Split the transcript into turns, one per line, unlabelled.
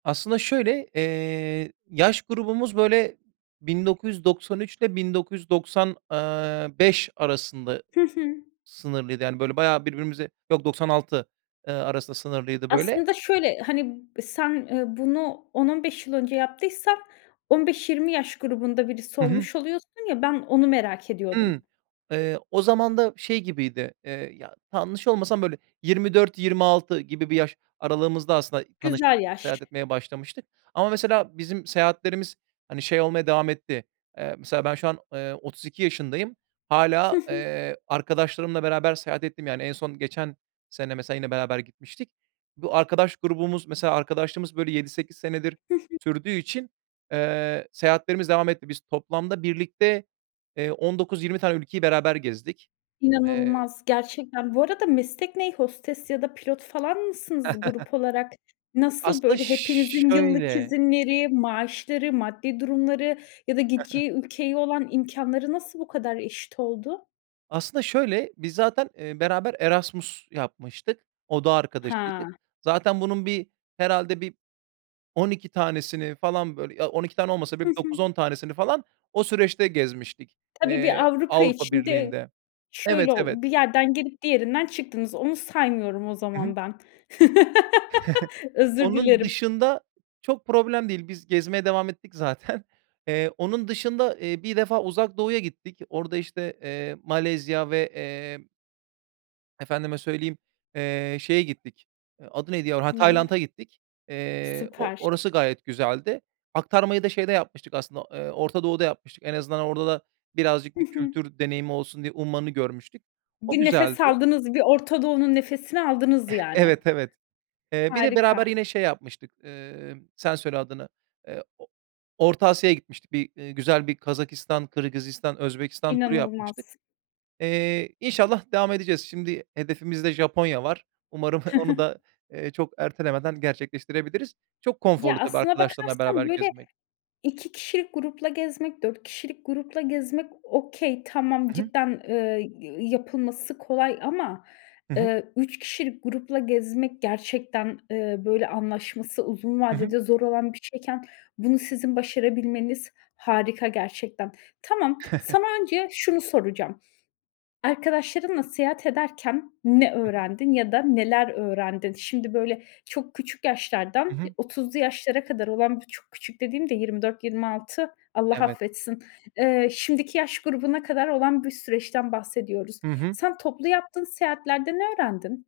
Aslında şöyle, eee, yaş grubumuz böyle, 1993 ile 1990, eee, 5 arasında
Hı hı.
sınırlıydı. Yani böyle bayağı birbirimize yok 96, eee, arasında sınırlıydı böyle.
Aslında şöyle, hani, sen, eee, bunu 10-15 yıl önce yaptıysan 15-20 yaş grubunda birisi
Hı hı.
olmuş oluyorsun ya, ben onu merak ediyordum.
Hımm, eee. O zaman da şey gibiydi, eee ya t yanlış olmasam böyle 24-26 gibi bir yaş aralığımızda aslında tanışıp
Güzel yaş.
seyahat etmeye başlamıştık ama mesela bizim seyahatlerimiz hani şey olmaya devam etti, eee, mesela ben şu an, eee, 32 yaşındayım,
Hı
hâlâ,
hı.
eee, arkadaşlarımla beraber seyahat ettiğim yani, en son geçen sene mesela yine beraber gitmiştik. Bu arkadaş grubumuz, mesela arkadaşlığımız böyle 7-8 senedir
Hı hı.
sürdüğü için, eee, seyahatlerimiz devam etti. Biz toplamda birlikte, eee, 19-20 tane ülkeyi beraber gezdik. Eee
İnanılmaz, gerçekten. Bu arada meslek ne? Hostes ya da pilot falan mısınız grup olarak? Nasıl
Aslında
böyle? Hepinizin yıllık
şöyle
izinleri, maaşları, maddi durumları ya da gideceği ülkeye olan imkânları nasıl bu kadar eşit oldu?
Aslında şöyle, biz zaten, eee, beraber Erasmus yapmıştık, oda arkadaşıydık.
Ha.
Zaten bunun bir, herhâlde bir 12 tanesini falan böyle ya 12 tane olmasa
Hı
bile bir
hı.
9-10 tanesini falan o süreçte gezmiştik,
Tabii bir
eee,
Avrupa
Avrupa
içinde
Birliği'nde. Evet
şöyle olu
evet.
bir yerden girip diğerinden çıktınız. Onu saymıyorum o
Hı
zaman
hı.
ben. Özür
Onun
dilerim.
dışında çok problem değil, biz gezmeye devam ettik zaten. Eee, onun dışında, eee, bir defa Uzak Doğu'ya gittik. Orada işte, eee, Malezya ve, eee efendime söyleyeyim, eee, şeye gittik, adı neydi ya, heh
Neye?
Tayland'a gittik. Eee, o
Süper.
orası gayet güzeldi. Aktarmayı da şeyde yapmıştık aslında, eee, Orta Doğu'da yapmıştık. En azından orada da birazcık
Hı
bir
hı.
kültür deneyimi olsun diye Umman'ı görmüştük. O
Bir nefes
güzeldi.
aldınız, bir Orta Doğu'nun nefesini aldınız yani.
Evet, evet. Eee, bir de beraber
Harika.
yine şey yapmıştık, eee, sen söyle adını, eee, o Orta Asya'ya gitmiştik, bir, eee, güzel bir Kazakistan, Kırgızistan, Özbekistan turu yapmıştık.
İnanılmaz.
Eee, inşallah devam edeceğiz, şimdi hedefimizde Japonya var. Umarım onu da, eee, çok ertelemeden gerçekleştirebiliriz. Çok
Ya,
konforlu tabii
aslına
arkadaşlarınla beraber
bakarsan böyle,
gezmek.
2 kişilik grupla gezmek, 4 kişilik grupla gezmek okay, tamam,
Hı hı.
cidden, eee, yapılması kolay ama,
Hı hı.
eee, 3 kişilik grupla gezmek gerçekten, eee, böyle anlaşması uzun
Hı hı.
vadede zor olan bir şeyken, bunu sizin başarabilmeniz harika gerçekten. Tamam, sana önce şunu soracağım. Arkadaşlarınla seyahat ederken ne
Hı hı.
öğrendin ya da neler öğrendin? Şimdi böyle çok küçük
Hı
yaşlardan, eee,
hı.
30'lu yaşlara kadar olan, bu çok küçük dediğim de 24-26, Allah
Evet.
affetsin, eee, şimdiki yaş grubuna kadar olan bir süreçten bahsediyoruz.
Hı hı.
Sen toplu yaptığın seyahatlerde ne öğrendin?